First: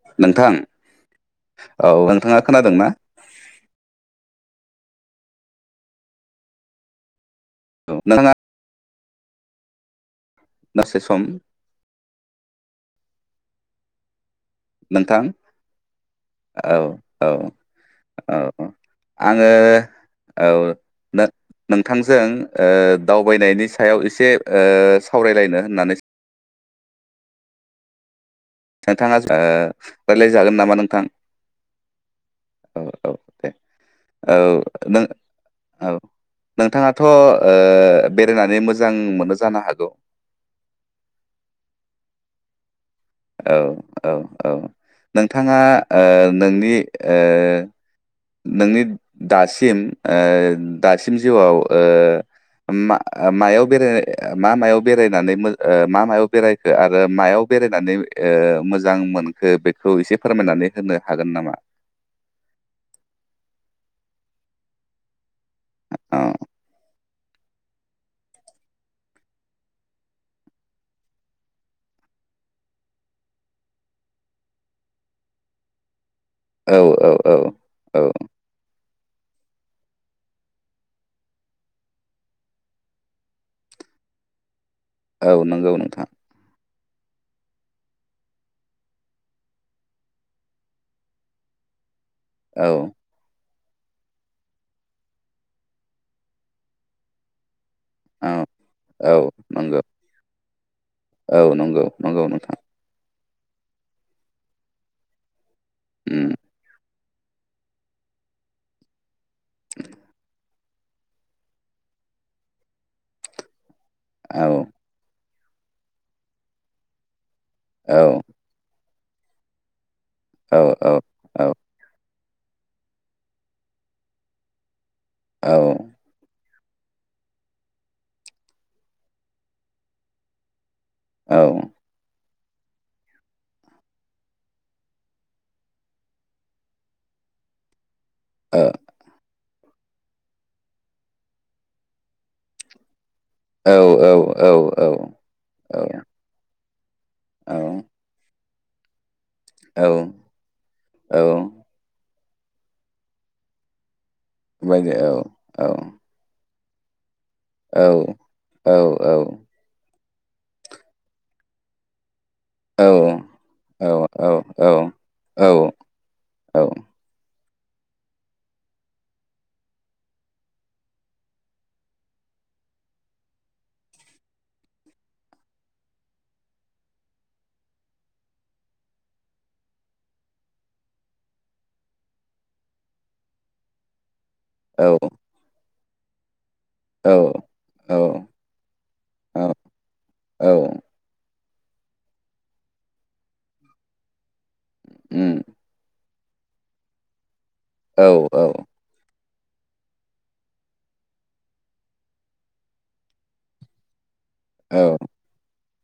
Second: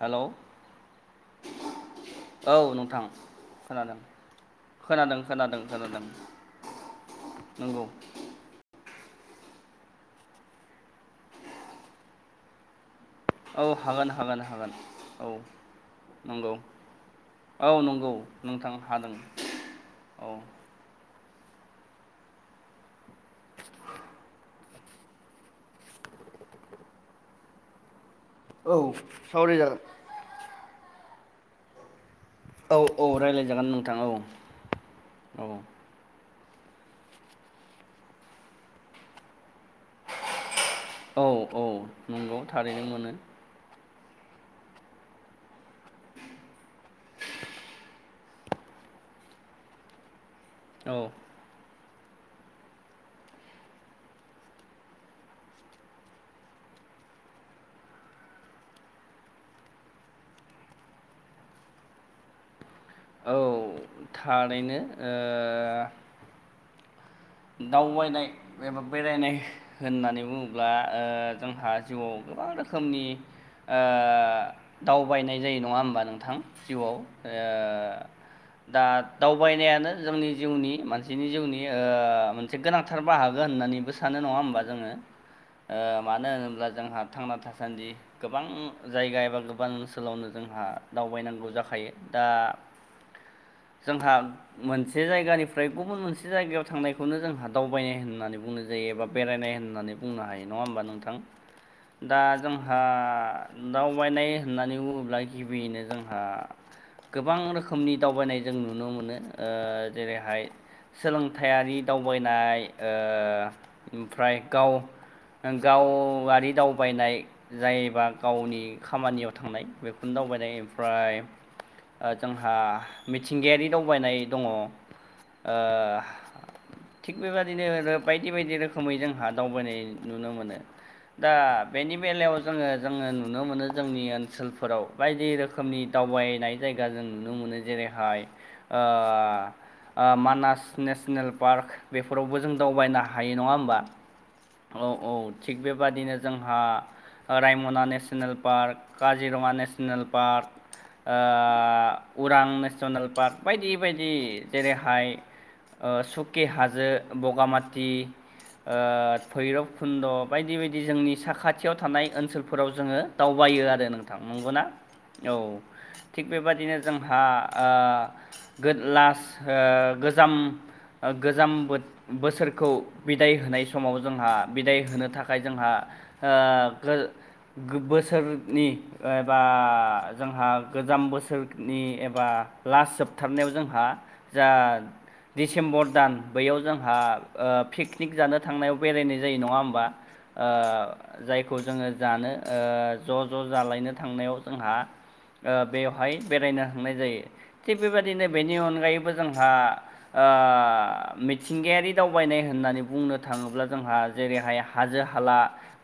हेल' औ नोंथां औ नोंथाङा खोनादोंना नोंथां खोनादों खोनादों खोनादों खोनादों नंगौ औ नोंथाङा दासो सम औ हागोन हागोन हागोन नोंथां औ नंगौ औ औ नंगौ औ नोंथां हादों आङो औ नोंथांजों दावबायनायनि सायाव एसे सावरायलायनो होननानै [inaudible] औ नोंथाङा सावरायजागोन रायज्लायजागोन नामा नोंथां औ औ दे औ नों औ नोंथाङाथ' बेरायनानै मोजां मोनो जानो हागौ औ औ नंगौ थारैनो मोनो औ औ औ नोंथाङा नोंनि नोंनि दासिम औ दासिम जिउआव मायाव बे मा मायाव बेरायनानै मा मायाव बेरायखो आरो मायाव बेरायनानै मोजां मोनखो बेखौ एसे फोरमायनानै होनो हागोन नामा [inaudible] औ थारैनो ओ औ दावबायनाय एबा बेरायनाय होननानै बुङोब्ला जोंहा जिउआव गोबां रोखोमनि दावबायनाय जायो नंङा होमबा नों नोंथां औ जिउआव औ औ औ दा दावबायनायानो जोंनि जिउनि मानसिनि जिउनि मोनसे गोनांथार बाहागो होननानैबो सानो नंङा होमबा जोङो औ नंगौ नोंथां मानो होनोब्ला जोंहा थांना थासान्दि गोबां जायगा एबा गोबां ओनसोलावनो जोंहा दावबायनांगौ जाखायो दा औ जोंहा मोनसे जायगानिफ्राय गुबुन मोनसे जायगायाव थांनायखौनो जोंहा दावबायनाय औ होननानै बुंनाय जायो एबा औ बेरायनाय नंगौ होननानै बुंनो हायो नङा होमबा नोंथां औ नंगौ दा नंगौ नोंथां जोंहा दावबायनाय होननानै बुङोब्ला गिबियैनो जोंहा उम गोबां रोखोमनि दावबायनाय जों नुनो मोनो ओ जेरैहाय सोलोंथायारि दावबायनाय ओ ओमफ्राय औ गाव गावारि दावबायनाय औ जायोबा गावनि खामानियाव थांनाय बेखौ दावबायनाय औ औ ओमफ्राय औ जोंहा मिथिंगायारि दावबायनाय दंङ ओ औ ओ थिग बेबायदिनो बायदि बायदि रोखोमै जोंहा दावबायनाय नुनो मोनो दा औ बेनि बेलायाव जोङो जोङो नुनो मोनो जोंनि ओनसोलफोराव बायदि रोखोमनि दावबायनाय जायगा जों नुनो मोनो जेरै हाय ओ औ ओ मानास नेसनेल पार्क बेफोरावबो जों दावबायना हायो नङा औ होमबा औ औ थिग बेबादिनो जोंहा रायमना नेसनेल पार्क का काजिरङा औ नेसनेल पार्क औ ओ उरां नेसनेल पार्क बायदि बायदि जि बायदि जेरैहाय औ औ सुकि हाजो औ बगामाथि औ ओ भैरब खुन्दक बायदि बायदि जोंनि साखाथियाव थानाय ओनसोलफोराव औ जोङो दावबायो औ आरो नोंथां नंगौना औ औ थिग औ बेबादिनो जोंहा ओ गोद लास गोजाम गोजाम बो बोसोरखौ बिदाय होनाय समाव जोंहा बिदाय होनो थाखाय जोंहा ओ गो बोसोरनि एबा जोंहा गोजाम बोसोरनि एबा लास्ट जोबथारनायाव जोंहा जा डसेम्बर दान बैयाव जोंहा ओ पिकनिक जानो थांनायाव बेरायनाय जायो औ नङा होमबा ओ औ जायखौ खौ जोङो जानो ओ ज' ज' जालायनो थांनायाव जोंहा उम ओ बे बेवहाय बेरायनो हांनाय जायो थिग औ बेबायदिनो औ बेनि अनगायैबो जोंहा ओ मिथिंगायारि दावबायनाय होननानै बुंनो थाङोब्ला जोंहा जेरैहाय औ हाजो हाला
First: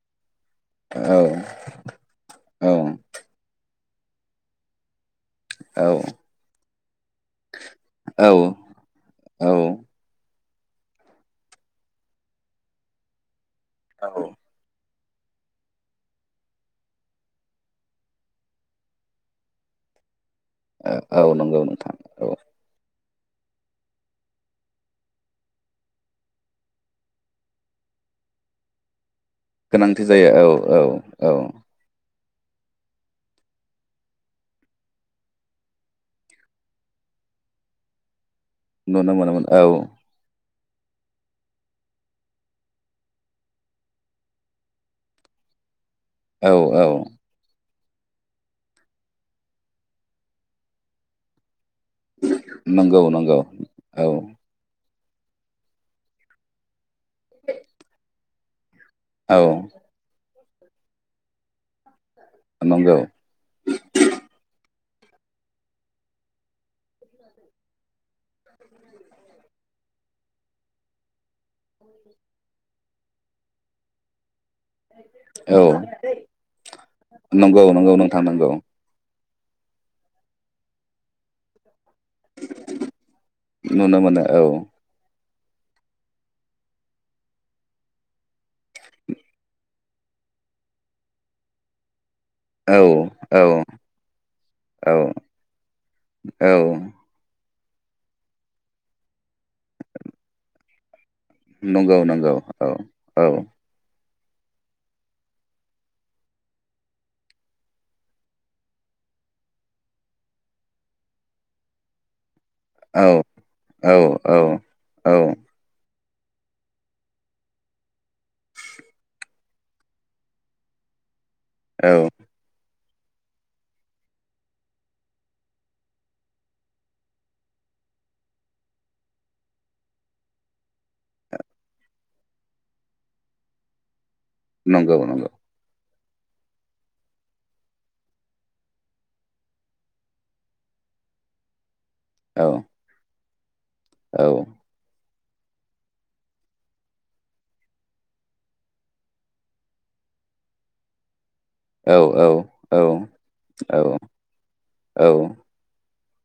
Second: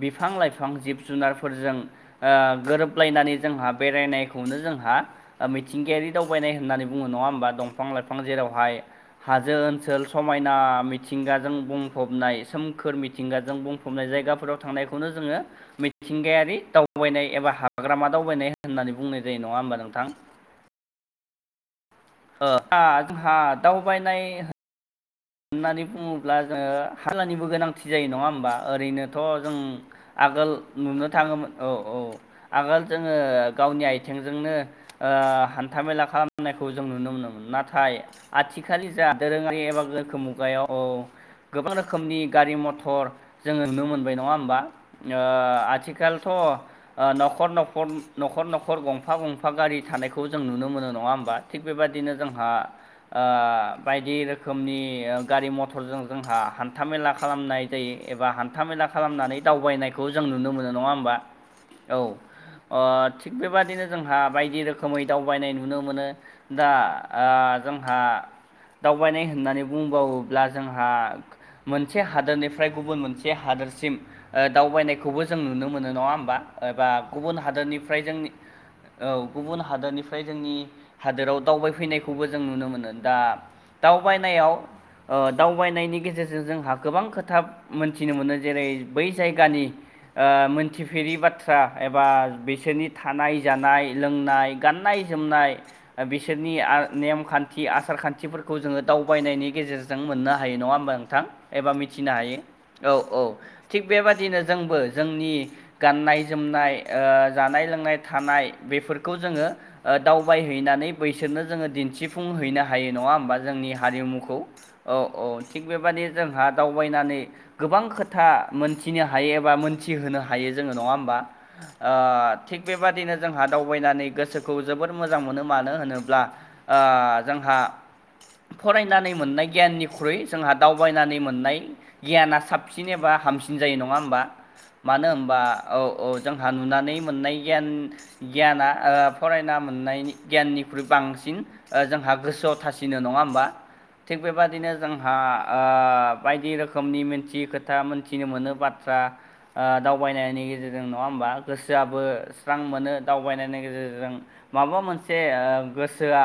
बिफां लाइफां जिब जुनारफोरजों ओ गोरोबलायनानै जोंहा। बेरायनायखौनो जोंहा मिथिंगायारि दावबायनाय होननानै बुङो नङा होमबा दंफां लाइफां औ जेरावहाय औ हाजो ओनसोल समायना मिथिंगाजों बुंफबनाय सोमखोर मिथिंगाजों बुंफबनाय जायगाफोराव थांनाय खौनो जोङो मिथिंगायारि दावबायनाय एबा हाग्रामा दावबायनाय होननानै बुंनाय जायो नङा होमबा नों थां औ नं औ जा हा दावबायनाय होननानै बुङोब्ला जोङो हाललानिबो गोनांथि जायो नङा होमबा ओरैनो थ' जों गोनांथि जायो औ आगोल औ नुनो थाङोमोन औ औ आगोल जोङो गावनि आथिंजोंनो ओ हान्थामेला खालामनायखौ जों नुनो मोनो नाथाय आथिखाल नुनो जा मोनोमोन दोरोङारि औ एबा गोखो मुगायाव औ गोबां रोखोमनि गारि मथर जोङो नुनो मोनबाय नङा होमबा ओ आथिखाल आथिखालथ' औ औ ओ न'खर नख खर न'खर न'खर गंफा गंफा गारि थानायखौ जों नुनो मोनो नङा होमबा थिग बेबादिनो जोंहा नंगौ ओ नंगौ औ बायदि रोखोमनि नि गारि मथरजों जोंहा हान्था मेला खालामनाय जायो एबा हान्था मेला औ खालामनानै दावबायनायखौ जों नुनो मोनो नङा होमबा औ अ नंगौ थिग बेबादिनो जोंहा बायदि रोखोम रोखोमै दावबायनाय नुनो मोनो दा आ जोंहा ओ दावबायनाय होननानै बुंबावोब्ला जोंहा मोनसे हादोरनिफ्राय गुबुन मोनसे हादोरसिम ओ दावबायनायखौबो जों औ नुनो मोनो नङा होमबा एबा गुबुन नंगौ नंगौ हादोरनिफ्राय नोंथां जोंनि नंगौ औ गुबुन हादोरनिफ्राय जोंनि हादोराव दावबायफैनायखौ। खौबो जों नुनो मोनो दा नुनो मोनो दावबायनायाव। औ ओ दावबायनायनि गेजेरजों जोंहा गोबां खोथा मोनथिनो मोनो जेरै बै जायगानि। ओ मोनथिफेरि बाथ्रा एबा। औ बिसोरनि थानाय औ जानाय लोंनाय औ गाननाय जोमनाय औ बिसोरनि आ नेमखान्थि। थि आसार खान्थिफोरखौ जोङो दावबायनायनि गेजेरजों मोननो हायो नङा होमबा? नों थां एबा नंगौ मिथिनो नंगौ हायो औ औ थिक बेबादि। दिनो जोंबो जोंनि गाननाय जोमनाय ओ जानाय लोंनाय थानाय बेफोरखौ। जोङो ओ दावबाय होनानो बैसोरनो जोङो दिन्थिफुंनो। हैैनो हायो औ नङा होमबा जोंनि औ हारिमुखौ औ औ थि बेबा। दिनो जोंहा दावबायनानै गोबां खोथा मोनथिनो हायो एबा मोनथि होनोनो हायो जोङो नं। नङा होनबा औ ओ थिग बेबादिनो जोंहा दावबायनानै गोसोखौ जोबोर मोजां मोनो मानो होनोब्ला ओ जोंहा फरायनानै मोननाय गियाननिख्रुइ जोंहा दावबायनानै मोननाय गियाना साबसिन एबा हामसिन जायो नङा होमबा। नंगौ मानो नंगौ होमबा औ। अ जोंहा नुनानै मोननाय गियान गियाना ओ फरायना मोननाय गियाननिख्रुइ बां बांसिन जोंहा औ गोसोयाव थासिनो नङा होमबा। थिग औ बेबादिनो जों हा ओ बायदि रोखोमनि मिथियि खोथा मोनथिनो मोनो बाथ्रा दाव बायनायनि गेजेरजों नङा होमबा। औ गोसोयाबो स्रां औ मोनो दावबायनायनि गेजेरजों माबा मोनसे ओ गोसो सोया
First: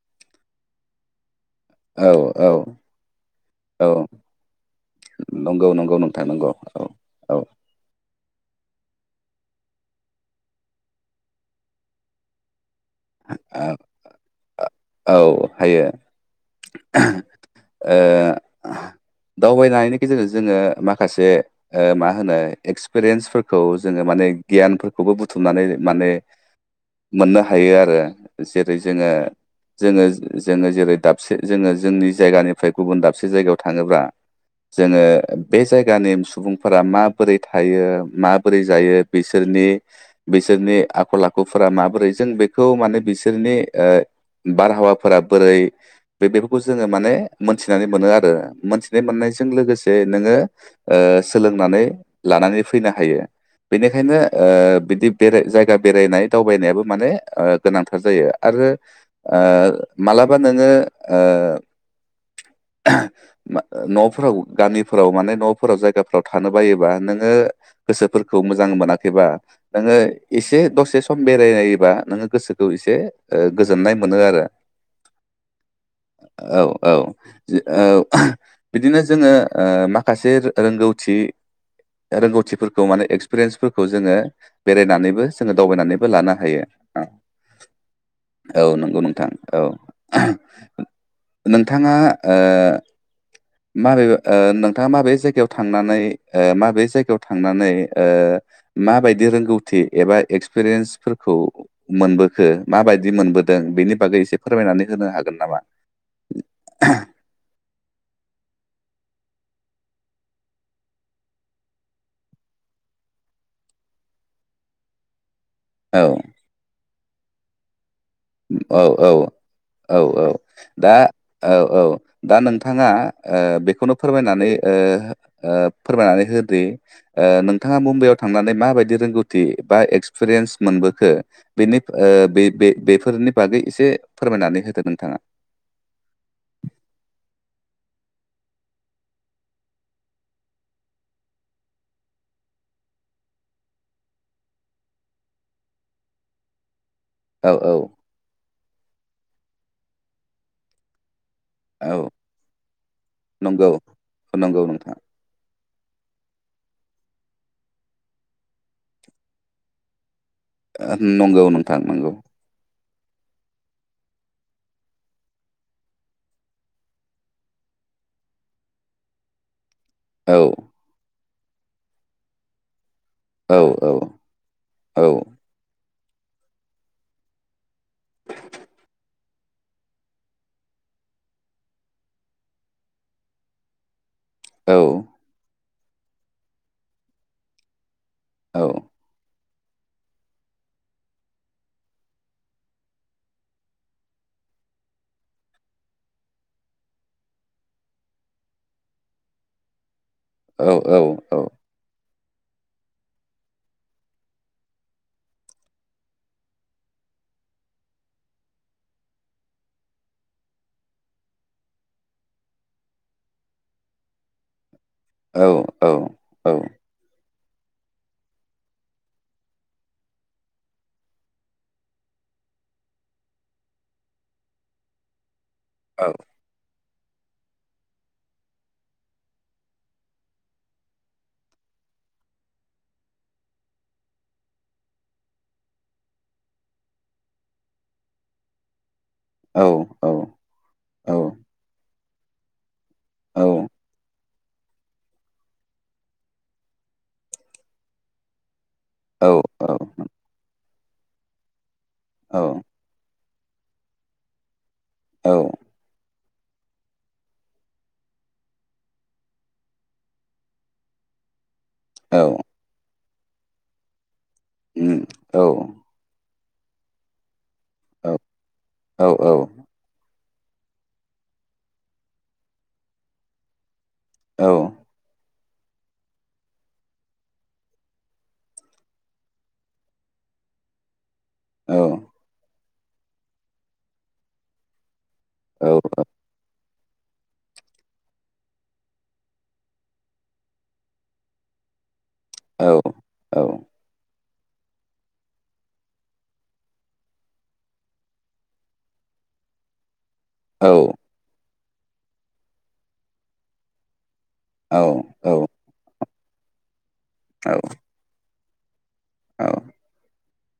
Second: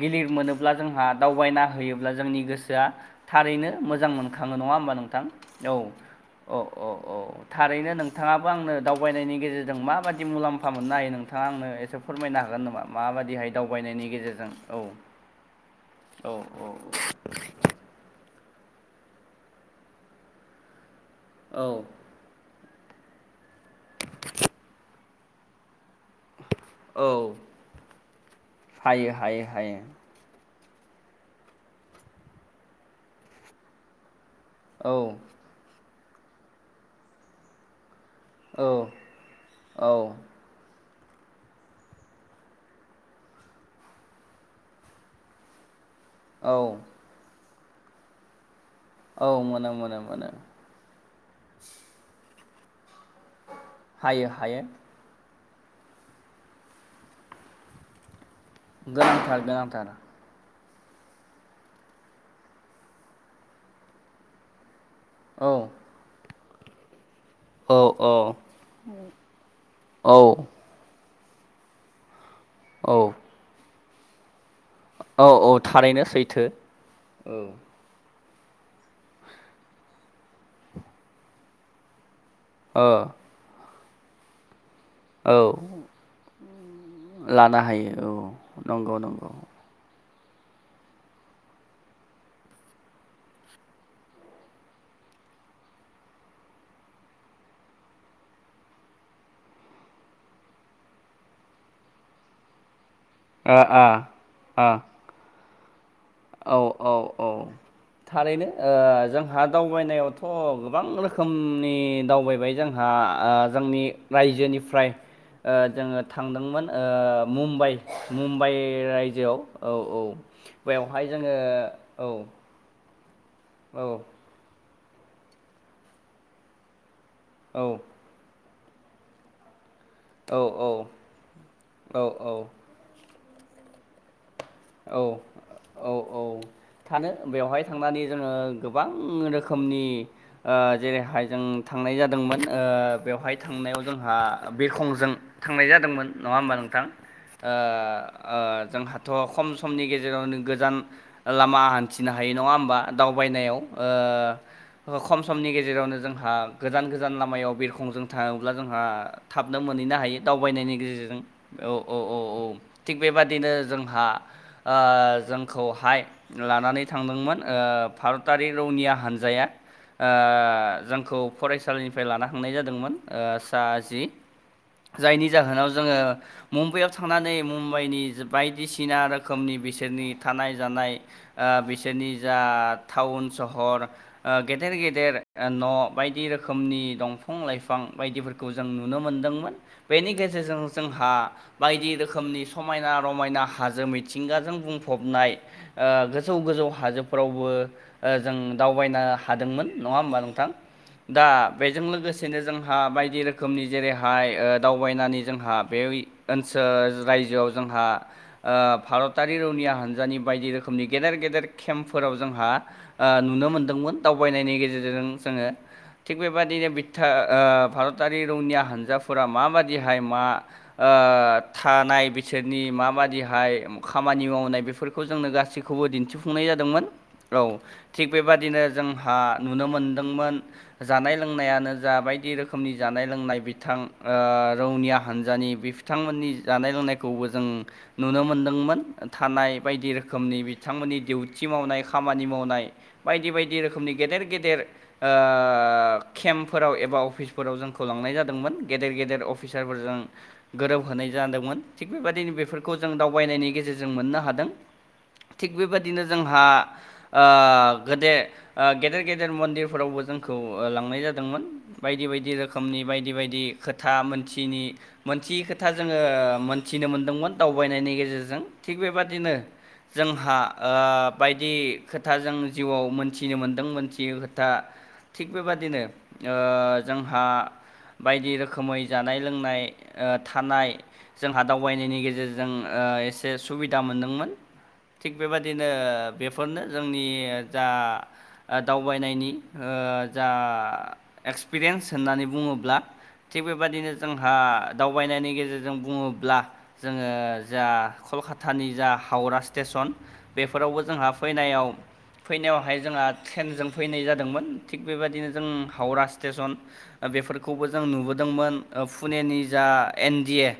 गिलिर मोनोब्ला जोंहा दावबायना होयो औ अब्ला जोंनि औ गोसोआ थारैनो औ मोजां मोनखाङो नङा होमबा नोंथां नंगौ औ। नंगौ नोंथां नंगौ अ औ अ अ औ थारैनो नों नोंथाङाबो आंनो दावबायनायनि गेजेरजों माबायदि मुलाम्फा मोननो हायो नोंथाङा आंनो एसे फोरमायनो हागोन नामा। मा बायदि हाय दावबायनायनि गेजेरजों औ औ हायो औ औ ओ दावबायनायनि गेजेरजों जोङो माखा माखासे औ मा होनो एक्सपिरियेन्सफोरखौ जोङो माने गियानफोरखौबो बुथुमनानै माने औ मोननो हायो आरो जेरै जोङो हायो हायो हायो जोङो जों जोङो जेरै दाबसे जोङो जोंनि जायगानिफ्राय गुबुन दाबसे जायगायाव थाङोब्ला औ जोङो बे जायगानि सुबुंफोरा माबोरै थायो। माबोरै औ जायो बिसोरनि औ बिसोरनि आखल आखुफोरा माबोरै जों बेखौ माने बिसोरनि ओ बारहावाफोरा बोरै बे बेफोरखौ औ जोङो माने मोनथिनानै मोनो आरो मोनथि बे औ मोननायजों मोनो लोगोसे मोनो मोनो नोङो ओ सोलोंनानै लानानै फैनो हायो। बेनिखायनो हायो हायो ओ बिदि बेराय जायगा बेरायनाय दावबायनायाबो माने ओ गोनांथार जायो। आरो ओ गोनांथार गोनांथार मालाबा नोङो ओ नफ्राव गामि फोराव माने औ नफोराव जायगाफोराव थानो बायोबा नों ओ औ औ गोसोफोरखौ मोजां मोनाखैबा नोङो औ एसे दसे स खम बेरायलायोबा नोङो गोसोखौ एसे औ ओ गोजोननाय मोनो आरो। औ औ थारैनो सैथो औ औ औ। बिदिनो जोङो ओ माखासे रोंगौथि रोंगौथिफोरखौ ओ माने एक्सपिरियेन्सफोरखौ जोङो बेरायनानैबो औ जोङो दावबायनानैबो लानो हायो। लानो हायो औ नंगौ। नंगौ नोंथां औ नोंथाङा ओ। माबे नोंथाङा माबे ओ जायगायाव थांनानै माबे जायगायाव थांनानै ओ माबायदि रोंगौथि एबा एक्सपिरियेन्सफोरखौ मोनबोखो माबाय दि मोनबोदों ओ ओ बेनि बागै एसे ओ फोरमायनानै होनो हागोन नामा? औ औ औ। थारैनो ओ जोंहा दावबायनायावथ' गोबां रोखोमनि दावबायबाय जोंहा आ आ जोंनि रायजोनिफ्राय ओ जोङो औ थांदोंमोन ओ मुम्बाइ मुम्बाइ औ रायजोयाव औ औ बेव आ औ औ दा नोंथाङा ओ औ बेखौनो फोरमायनानै ओ ओ फोरमायनानै होदो नोंथाङा मुम्बाइआव थांनानै माबायदि रोंगौथि बा औ एक्सपिरियेन्स औ मोनबोखो बेनि औ ओ औ बे बे बेफो बे एसे औ औ औ थानो बेवहाय थांनानै जोङो गोबां रोखोमनि ओ जेरैहाय जों थांनाय जादोंमोन ओ ओ बेवहाय थांनायाव जोंहा बिरखंजों थांनाय जादोंमोन नङा होमबा नोंथां? ओ औ औ ओ जोंहाथ' खम समनि गेजेरावनो गोजान लामा औ हान्थिनो हायो नङा होमबा दावबायनायाव? नंगौ नंगौ नोंथां ओ खम समनि गेजेर जेरावनो जोंहा गोजान गोजान लामायाव बिरखंजों थाङोब्ला जोंहा थाबनो मोनैनो हायो। दावबायनायनि ओ गेजेरजों नंगौ औ नोंथां औ नंगौ औ औ थिग बेबादिनो जोंहा ओ जोंखौहाय लानानै थांदोंमोन ओ भारतारि रौनिया हान्जाया। ओ औ जोंखौ फरायसालिनिफ्राय लाना हांनाय जादोंमोन। ओ औ सा औ जि औ जायनि जाहोनाव जोङो मुम्बाइआव थांनानै मुम बाइनि बायदिसिना रोख खोमनि बिसोरनि थानाय जानाय ओ बिसोरनि जा टाउन सहर ओ गेदेर औ गेदेर ओ न' बायदि रोखोमनि दंफां लाइफां बायदिफोरखौ जों औ नुनो मोन्दोंमोन। बेनि गेजेरजों जोंहा बायदि रोखोमनि समायना रमायना हाजो मिथिं थिंगाजों बुंफबनाय ओ गोजौ गोजौ हाजोफोरावबो ओ जों दावबायना हादोंमोन नङा होनबा नोंथां? औ दा बेजों लोगोसे सेनो जोंहा बायदि रोखोमनि जेरैहाय ओ दावबायनानै जोंहा बेवइ ओनसोल राय जोआव जोंहा आ भारतारि रौनिया हान्जानि बायदि रोखोमनि गेदेर गेदेर केम्पफोराव जोंहा ओ नुनो मोनदोंमोन। दावबायनायनि गेजेरजों जों औ जोङो। थिग औ बेबादिनो बिथा ओ भारतारि रौनिया हान्जाफोरा माबायदिहाय मा ओ थानाय बि सोरनि माबादिहाय खामानि मावनाय बेफोरखौ जोंनो गासैखौबो औ दिन्थिफुंनाय जादोंमोन। औ थिग बेबादिनो जोंहा नुनो मोनदोंमोन जानाय लोंनायानो जा बायदि रोखोमनि जानाय लोंनाय बिथां ओ रौनिया हानजानि बे बिथांमोननि जानाय लोंनायखौ खौबो जों नुनो मोनदोंमोन। थानाय बायदि रोखोमनि बिथांमोननि डिउथि औ मावनाय खामानि मावनाय बायदि बायदि रोखोमनि गेदेर गेदेर ओ केम्पफोराव एबा अफिसफोराव जोंखौ लांनाय जादोंमोन। गेदेर गेदेर अफिसारफोरजों गोरोबहोनाय जादोंमोन। थिग बेबायदिनो बेफोरखौ जों दावबायनायनि जों मोननो हादों। औ थि बेबायदिनो जोंहा ओ गोदे ओ गेदेर गेदेर मन्दिरफोरावबो जोंखौ ओ लांनाय जा दोंमोन। बायदि बायदि रोखोमनि बायदि बायदि खोथा मोनथियैनि उम औ मोनथियै खोथा जोङो ओ मोन थिनो मोनदोंमोन दावबायनायनि औ गेजेरजों। थिग औ बेबादिनो जा जोंहा ओ बायदि खोथा जों जिउआव मोनथिनो मोनदों मोनथि थियै औ खोथा थिग बेबादिनो ओ जोंहा बायदि रोखोमै जानाय लोंनाय ओ थानाय जोंहा औ दावबायनायनि गेजेरजों ओ एसे सुबिदा मोनदोंमोन। थिग बेबायदिनो औ बेफोरनो जोंनि ओ जा दावबायनायनि ओ जा एक्सपिरियेन्स होननानै बुङोब्ला थिग बेबायदिनो जों हा दावबायनायनि गेजेरजों बुङोब्ला जोङो जा कलकातानि जा हावरा स्टेसन बेफोरावबो औ जोंहा फैनायाव फैनायावहाय जोंहा ट्रेनजों फैनाय जादोंमोन थिग औ बेबायदिनो औ जों हावरा सि स्टेसन ओ बेफोरखौबो जों नुबोदोंमोन ओ पुनेनि जा एन डि ए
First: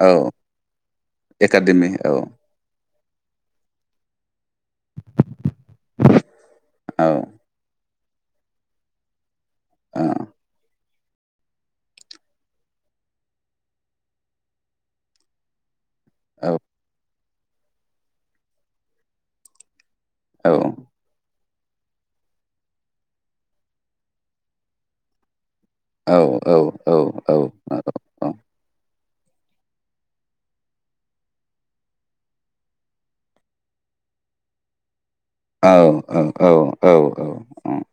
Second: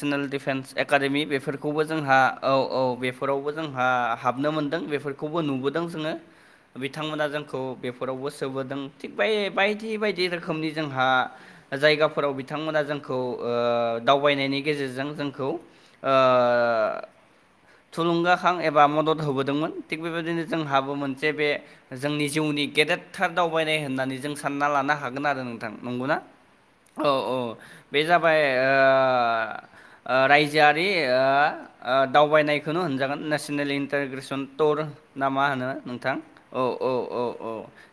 औ डिफेन्स एकाडेमि बेफोरखौबो जोंहा औ औ बेफोरावबो जोंहा हाब बनो मोनदों बेफोरखौबो नुबोदों जोङो औ बिथांमोना जोंखौ बे फोरावबो सोबोदों थिग बे बायदि बायदि रोखोमनि जोंहा जायगाफोराव बिथांमोना जोंखौ ओ दावबायनायनि गेजेरजों जोंखौ ओ औ थुलुंगाखां एबा मदद होबोदोंमोन थिग बेबायदिनो औ औ जोंहाबो मोनसे बे जोंनि जिउनि गेदेरथार दावबायनाय होननानै जों सानना लानो हागोन आरो नों नंगौना औ औ बे जाबाय ओ आ ओ ओ रायजोआरि ओ ओ दावबायनायखौनो होनजागोन नेसनेल इन्टारग्रेसन टर ना मा होनो नोंथां औ औ औ औ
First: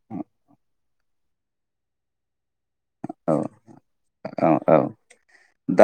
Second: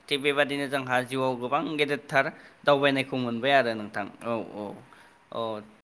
थिग बेबाददिनो जोंहा। जिउआव गोबां गेदेरथार दावबायनायखौ औ मोनबाय आरो नोंथां औ औ औ।